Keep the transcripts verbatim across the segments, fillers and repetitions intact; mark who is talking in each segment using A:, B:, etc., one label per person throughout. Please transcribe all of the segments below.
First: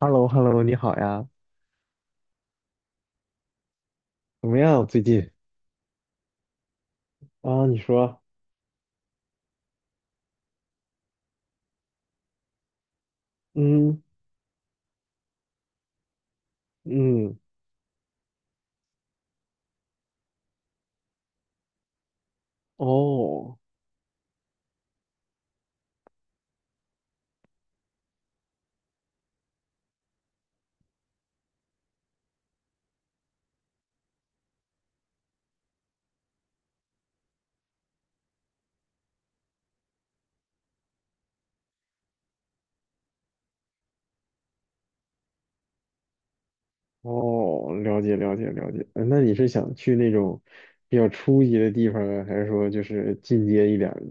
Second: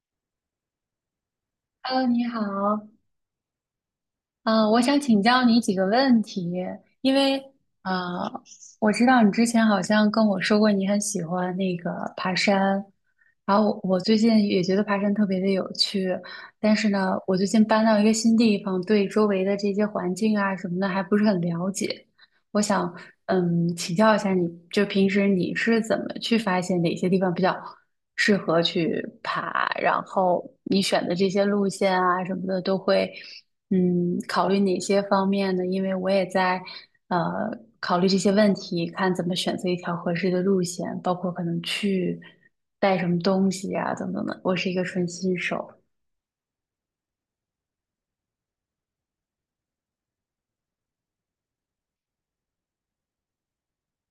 A: h e l l o h e l l o 你好呀，
B: Hello，你好，
A: 怎么
B: 嗯，呃我
A: 样
B: 想
A: 最
B: 请
A: 近？
B: 教你几个问题，因为
A: 啊，你说，
B: 呃，我知道你之前好像跟我说过你很喜欢那个爬山，然后我我
A: 嗯
B: 最近也觉得爬山特别的有趣，但是呢，我
A: 嗯，
B: 最近搬到一个新地方，对周围的这些环境啊什么的还不是很了解。我想
A: 哦
B: 嗯，请教一下你，就平时你是怎么去发现哪些地方比较适合去爬，然后你选的这些路线啊什么的都会。嗯，考虑哪些方面呢？因为我也在呃考虑这些问题，看怎么选择一条合适的路线，包括可能去带什么东西呀、等等的。我是一个纯新手，
A: 哦，了解了解了解。呃那你是想去那种比较初级的地方呢，还是说就是进阶一点儿的？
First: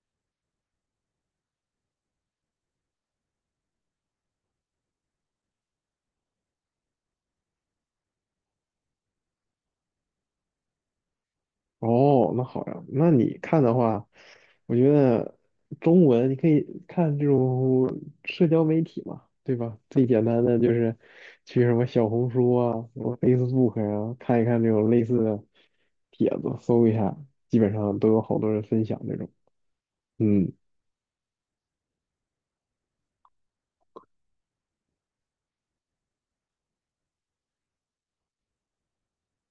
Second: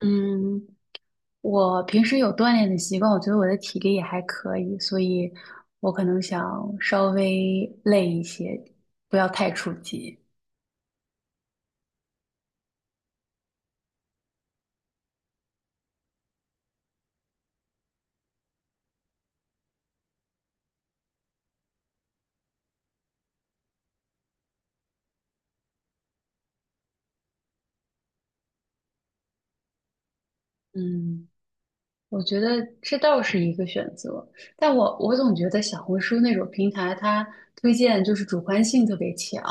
B: 嗯，我平时有锻炼的习惯，我觉得我的体力也还可以，所以我可能想稍微累一些，不要太初级。
A: 哦，那好呀，那你看的话，我觉得中文你可以看这种社交媒体嘛，对吧？最简单的就是去什么小红书啊、什么 Facebook 啊，看一看这种类似的帖子，搜一下，基本上都有好多人分享这种。嗯，
B: 嗯。我觉得这倒是一个选择，但我我总觉得小红书那种平台，它推荐就是主观性特别强，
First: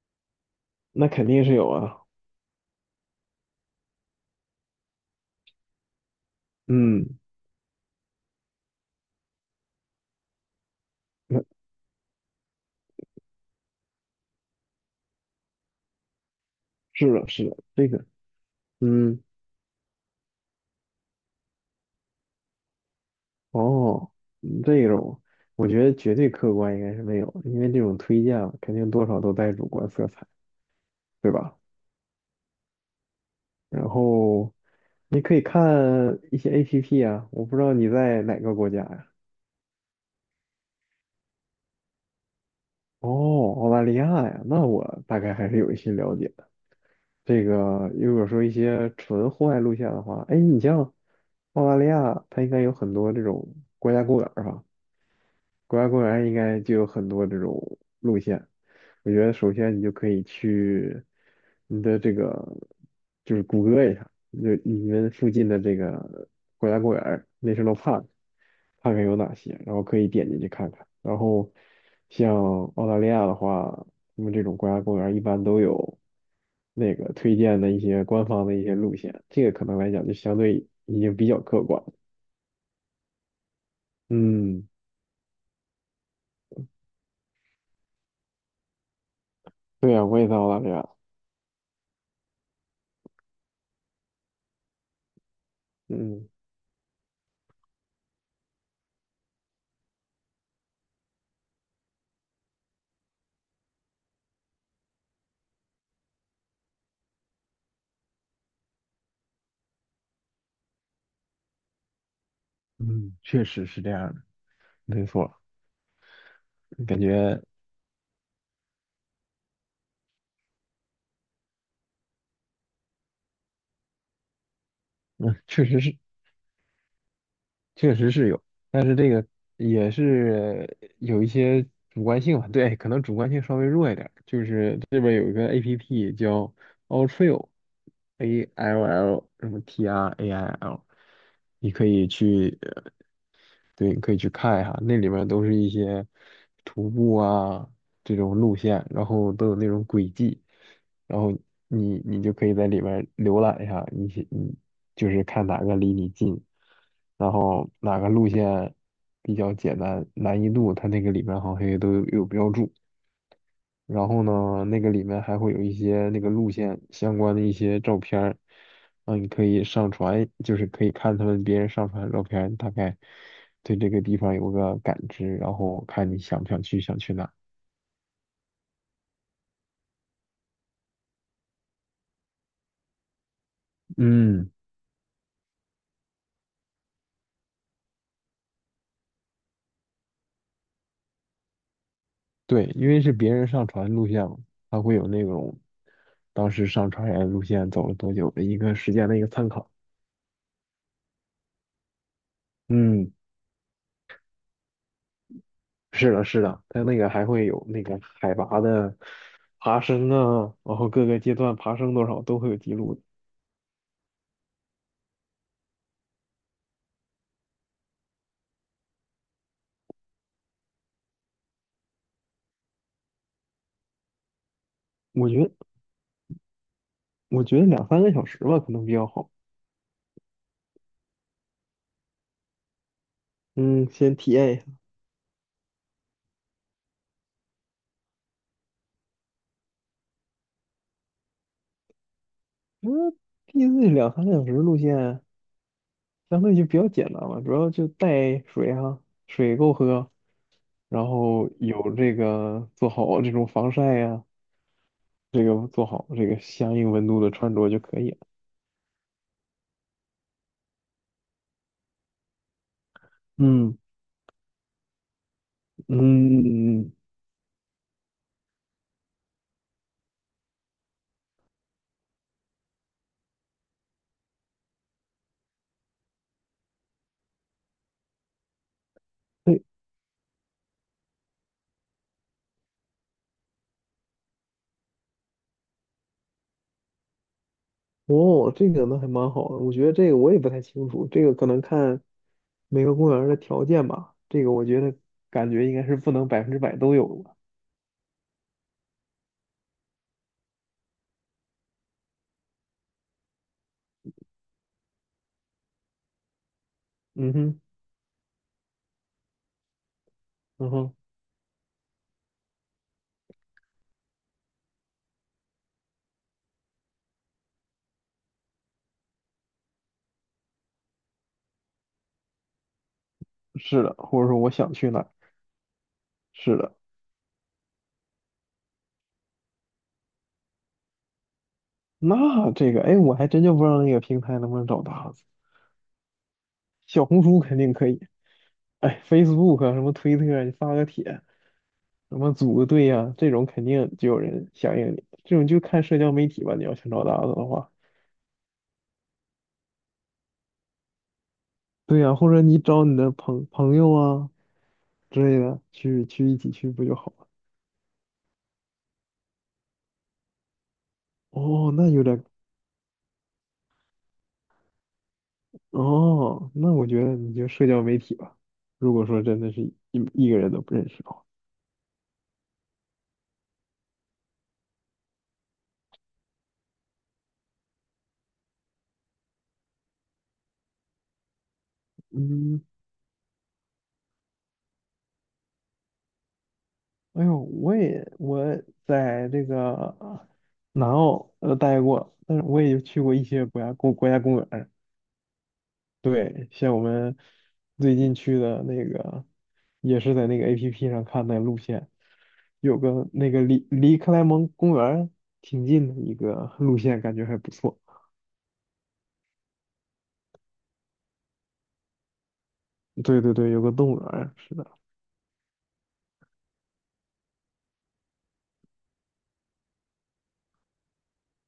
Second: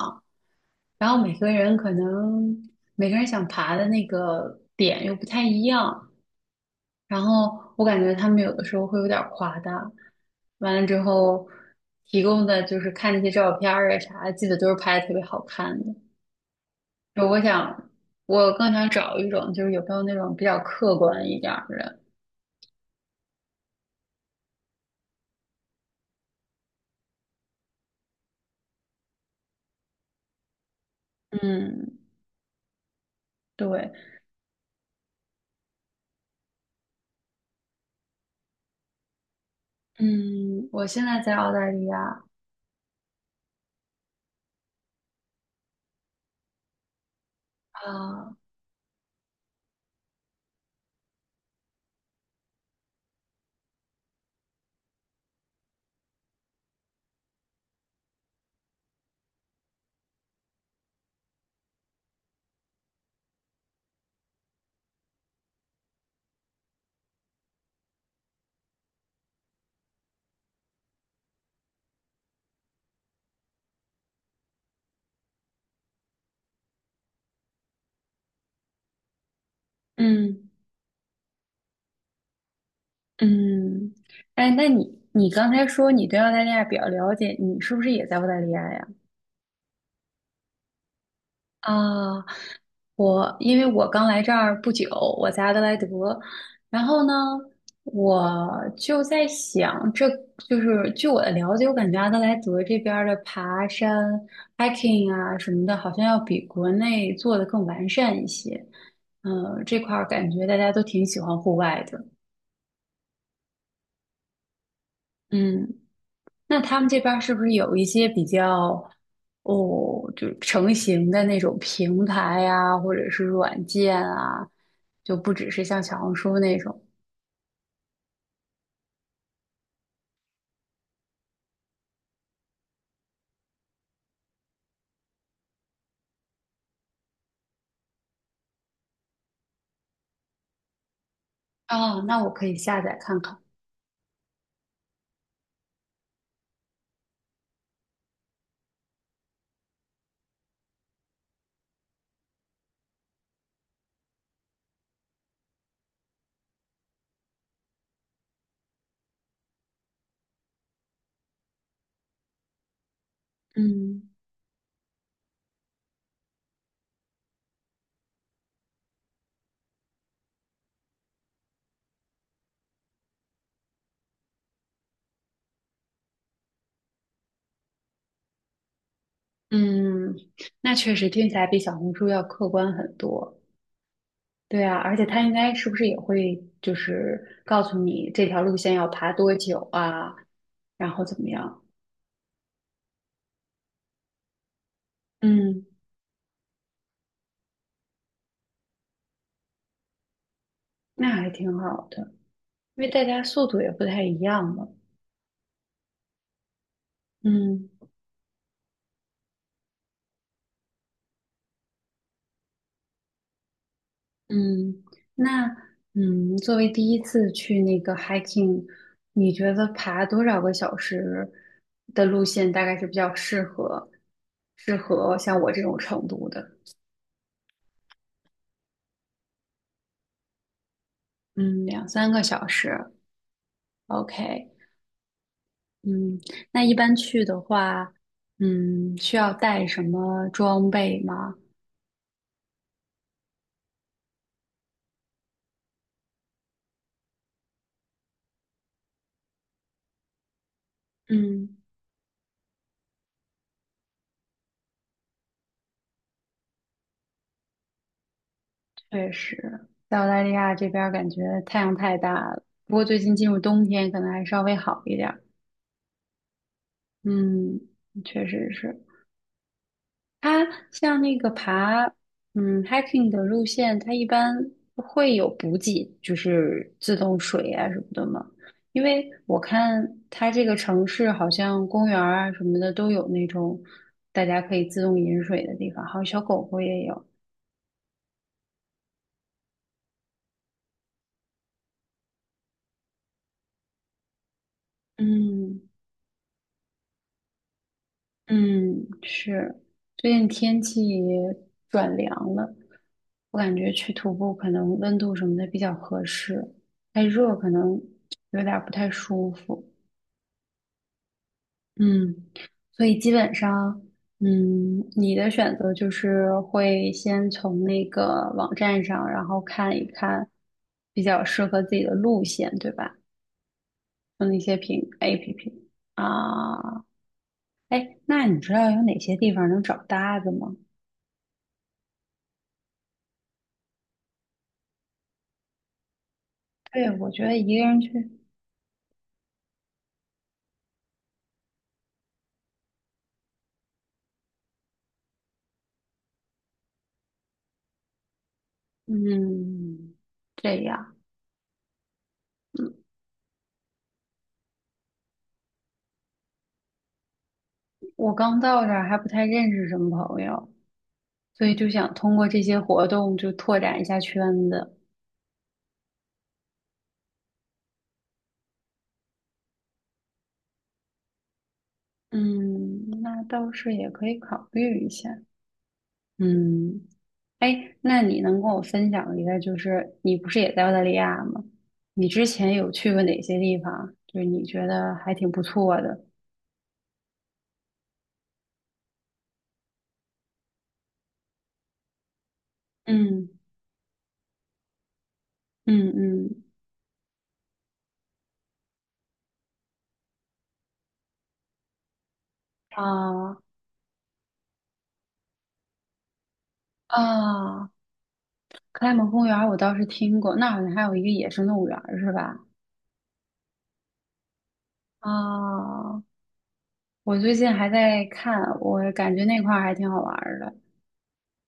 A: 那
B: 然后
A: 肯
B: 每
A: 定
B: 个
A: 是有
B: 人可
A: 啊。
B: 能每个人想爬的那个点又不太一样，
A: 嗯，
B: 然后我感觉他们有的时候会有点儿夸大，完了之
A: 那
B: 后提供的就是看那些照片儿啊啥的，记得都是拍的特别好看的。
A: 是
B: 就
A: 的，
B: 我
A: 是的，
B: 想，
A: 这个，
B: 我更想找
A: 嗯，
B: 一种就是有没有那种比较客观一点儿的，
A: 哦，嗯这种我觉得绝对客观应该是没有，因为这种推荐啊肯定多少都带主观色彩。对吧？
B: 嗯，
A: 然
B: 对。
A: 后你可以看一些 A P P 啊，我不知道你在哪个国家呀？
B: 嗯，我现在在澳大利亚
A: 哦，澳大利亚呀，那我大概还是有一些了解的。这个如果
B: 啊，
A: 说一些纯户外路线的话，哎，你像澳大利亚，它应该有很多这种国家公园儿吧？国家公园应该就有很多这种路线。我觉得首先你就可以去你的这个，就是谷歌一下，就你们附近的这个国家公园儿 n a t i o 看看有哪些，然后可以点进去看看。然后像澳大利亚的话，他们这种国家公园儿一般都有那个推荐的一些官方的一些路线，这个可能来讲就相
B: 嗯
A: 对已经比较客观了。
B: 嗯，哎，
A: 嗯，
B: 那你你刚才说你对澳大利亚比较了解，你是不是也在澳大利亚呀？
A: 对呀，我也在澳大利亚。
B: 啊，我因为我刚来这儿不久，我在阿德莱德，
A: 嗯。
B: 然后呢，我就在想，这就是据我的了解，我感觉阿德莱德这边儿的爬山、hiking 啊什么的，好像要比国内做的更完善一些。嗯，这块儿感觉大家都挺喜欢户外的。
A: 嗯，确实是这样的，没错，
B: 嗯那他们
A: 感
B: 这边儿是不
A: 觉
B: 是有一些比较哦，就成型的那种平台呀，或者是软件啊，就不
A: 嗯，
B: 只是
A: 确实
B: 像
A: 是，
B: 小红书那种
A: 确实是有，也是有一些主观性吧，对，可能主观性稍微弱一点儿就是这边有一个 A P P 叫 Alltrail，A L L 什么 T R A I L，你可
B: 哦，
A: 以
B: 那我可以
A: 去
B: 下载看看。
A: 对，你可以去看一下，那里面都是一些徒步啊这种路线，然后都有那种轨迹，然后你你就可以在里面浏览一下，你你就是看哪个离你近，然后哪个路线比较简单，难易度它那个里面好像也都有有标注。然
B: 嗯
A: 后呢，那个里面还会有一些那个路线相关的一些照片儿，啊，你可以上传，就是可以看他们别人上传的照片儿大概对这个地方有个感知，然后看你想不想去，想去哪儿。
B: 嗯，那确实听起来比小红书要客观很多。
A: 嗯，
B: 对啊，而且它应该是不是也会就是告诉你这条路线要爬多久啊，然后怎么样？
A: 对，因为是别人上传路线嘛，它会有那种
B: 嗯，
A: 当时上传人路线走了多久的一个时间的一个参考。
B: 那还挺好的，因为大
A: 嗯，
B: 家速度也不太一样嘛。
A: 是的，是的，它那个还会有
B: 嗯。
A: 那个海拔的爬升啊，然后各个阶段爬升多少都会有记录的。
B: 嗯，那嗯，作为第一次去那个 hiking，你觉得爬多少个小时的路线大概是比较适合适合
A: 我觉
B: 像我
A: 得
B: 这种程度的？
A: 我觉得两三个小时吧，可能比较好。
B: 嗯，两三个小时
A: 嗯，先体
B: ，OK。
A: 验一下。
B: 嗯，那一般去的话，嗯，需要带什么装备吗？
A: 嗯一 z 两三个小时路线相对就比较简单嘛，主要就带水啊，水够喝，然后
B: 嗯，
A: 有这个做好这种防晒呀、这个做好这个相应温度的穿着就可以了。
B: 确实，在澳大利亚这边儿感觉太阳太大了，不过最近进入冬
A: 嗯
B: 天，可能还稍微好一点儿。
A: 嗯嗯，
B: 嗯，确实是。它像那个爬，嗯，hiking 的路线，它一般会有补给，就是自动水啊什么的嘛。因为我看它这个城市好像公园儿啊什么的都有那种大家可以自动饮水的地方，还有小狗狗也有。
A: 哦，这个那还蛮好的。我觉得这个我也不太清楚，这个可能看每个公园儿的条件吧。这个我觉得感觉
B: 嗯
A: 应该是不能百分之百都有的。
B: 嗯，是，最近天气转凉了，我感觉去徒步可能温度什么的比较合适，太
A: 嗯
B: 热可
A: 哼。
B: 能有点儿不太舒服。
A: 嗯哼，
B: 嗯，所以基本上，嗯，你的选择就是会先从那个网站上，然后看一看比较适合自己的路线，对吧？
A: 是的，或者
B: 用
A: 说
B: 那
A: 我
B: 些
A: 想
B: 平
A: 去哪儿，
B: A P P
A: 是的，
B: 啊，哎，那你知道有哪些地方能找搭子吗？
A: 那这个，哎，我还真就不知道那个平台能不能找搭子，
B: 对，
A: 小
B: 我觉
A: 红
B: 得
A: 书
B: 一
A: 肯
B: 个
A: 定
B: 人
A: 可以，
B: 去，
A: 哎，Facebook 啊什么推特啊你发个帖，什么组个队呀、这种肯定就有人响应你，这种就看社交媒体吧，你要想找搭子的话，
B: 嗯，这样，
A: 对呀、或者你
B: 嗯，
A: 找你的朋朋友啊之类的，去去一起去不就好了？
B: 我刚到这儿还不太认识什么朋友，所以就
A: 哦，那
B: 想
A: 有
B: 通
A: 点，
B: 过这些活动就拓展一下圈子。
A: 哦，那我觉得你就社交媒体吧，如果说真的是一一个人都不认识的话。
B: 嗯，那倒是也可以考虑一下。嗯，哎，那你能跟我分享一个，就是你不是也在澳大利亚吗？你之前
A: 嗯，
B: 有去过哪些地方啊？就是你觉得还挺不错的。
A: 哎呦，我也我在这个南澳呃待过，但是我也去过一
B: 嗯
A: 些国家公国家公园儿。
B: 嗯嗯，
A: 对，像我们最近去的那个，也是在那个 A P P 上看的路线，有个那
B: 啊
A: 个离离克莱蒙公园儿挺近的一个路线，感觉还不
B: 啊，
A: 错。
B: 克莱蒙公园儿我倒是听过，那好像还有一个野生动物园儿是吧？
A: 对对对，有个动物园儿是的。
B: 啊，我最近还在看，我感觉那块儿还挺好玩儿的。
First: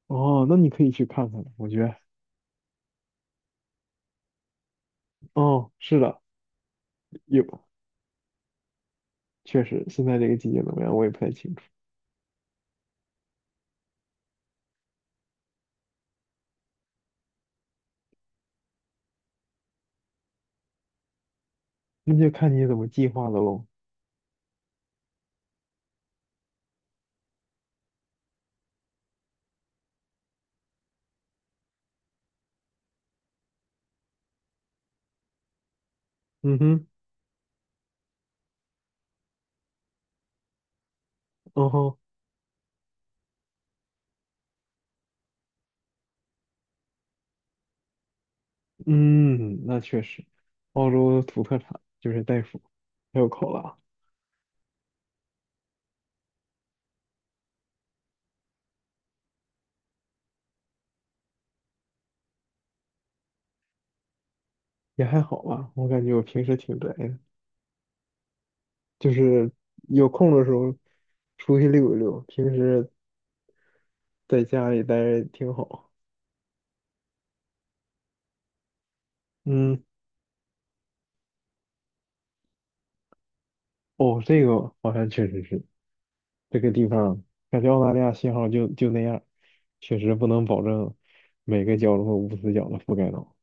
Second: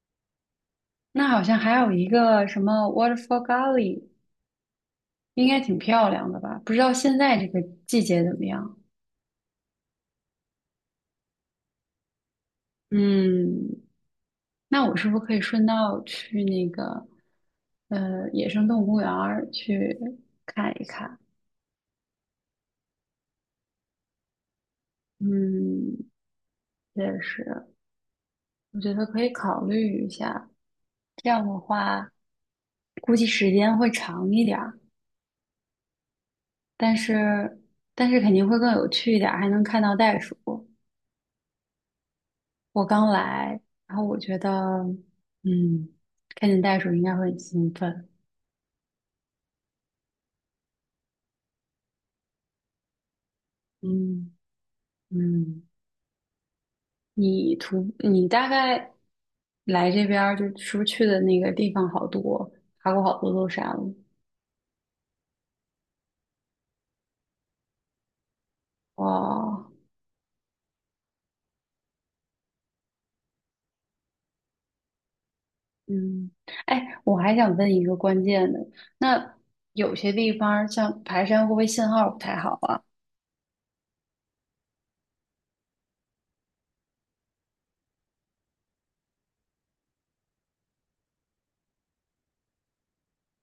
A: 哦，那你可以去
B: 那
A: 看
B: 好
A: 看的
B: 像
A: 我
B: 还
A: 觉
B: 有
A: 得。
B: 一个什么 Waterfall Gully。应该
A: 哦，
B: 挺
A: 是
B: 漂
A: 的，
B: 亮的吧？不知道现在
A: 有，
B: 这个季节怎么样？
A: 确实，现在这个季节怎么样，我也不太清楚，
B: 嗯，那我是不是可以顺道去那个呃野生动物公园儿去看一看？
A: 那就看你怎么计划的喽。
B: 嗯，也是，我觉得可以考虑一下。这样的话，估计时间会长一点儿，
A: 嗯哼，
B: 但是但是肯定会更有趣一点儿，还能看到袋鼠。
A: 哦吼，
B: 我刚来，然后我觉得，嗯，看见袋鼠应该会很兴奋。
A: 嗯，那确实，澳洲土特产就是袋鼠，还有考拉，
B: 嗯嗯。你图你大概来这边儿就是不是去的那个地方好多，爬过好多座山了。
A: 也还好吧。我感觉我平时挺宅的，就是
B: 哇，
A: 有空的时候出去溜一溜，平时在家里待着挺好。
B: 嗯，哎，我还想问一个关键的，那
A: 嗯，
B: 有些地方儿像爬山会不会信号不太好啊？
A: 哦，这个好像确实是这个地方，感觉澳大利亚信号就就那样，确实不能保证每个角落无死角的覆盖到。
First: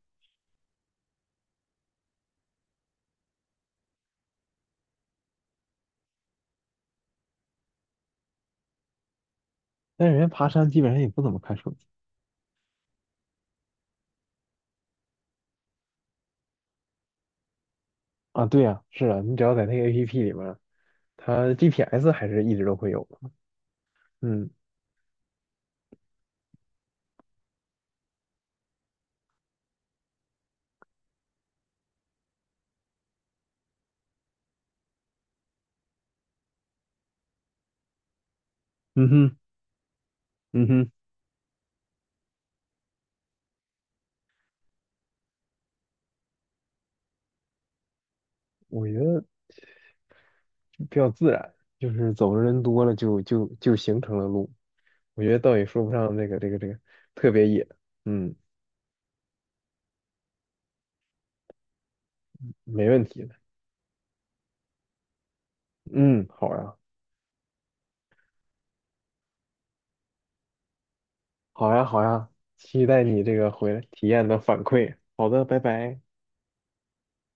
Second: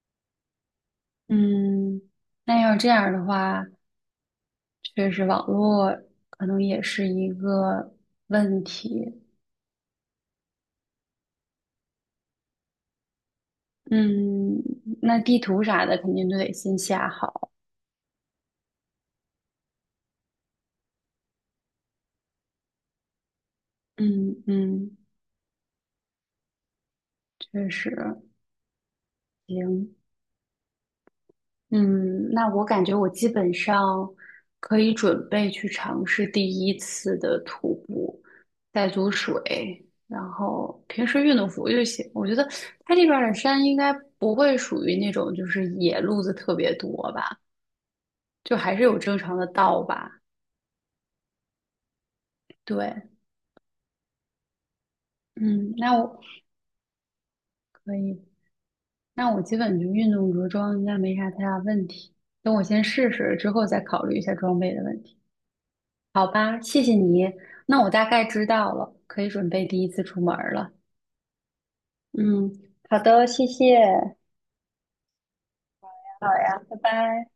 B: 嗯，那要这样的话，确实网络可能也是一个问题。
A: 但人家爬山基本上也不怎么看手机
B: 嗯，那地图啥的肯定都得先下好。
A: 啊。对呀，是啊，你只要在那个 A P P 里面。它 G P S 还是一直都会有的。
B: 嗯
A: 嗯，
B: 嗯，确实行。嗯，那我感觉我基本上可以准备去尝试第一次的徒步，带
A: 嗯
B: 足
A: 哼，
B: 水，然
A: 嗯
B: 后
A: 哼，
B: 平时运动服就行。我觉得它这边儿的山应该不会属于那种就是野路子特别多吧，就还是
A: 我
B: 有
A: 觉
B: 正
A: 得
B: 常的道吧。
A: 比较自然，就是走的人多了
B: 对，
A: 就就就形成了路。我觉得倒也
B: 嗯，
A: 说不
B: 那
A: 上
B: 我
A: 那个这个这个特别野。
B: 可以，
A: 嗯，
B: 那我基本就运动着装应该没啥太大问题。等我先
A: 没问
B: 试
A: 题的。
B: 试，之后再考虑一下装备的问题。好
A: 嗯，好
B: 吧，
A: 呀，
B: 谢谢你。那我大概知道了，可以准备第一次出门儿了。
A: 好呀，好呀，
B: 嗯，
A: 期
B: 好
A: 待你
B: 的，
A: 这
B: 谢
A: 个回来体
B: 谢。
A: 验的反馈。好的，拜拜。
B: 好呀，拜拜。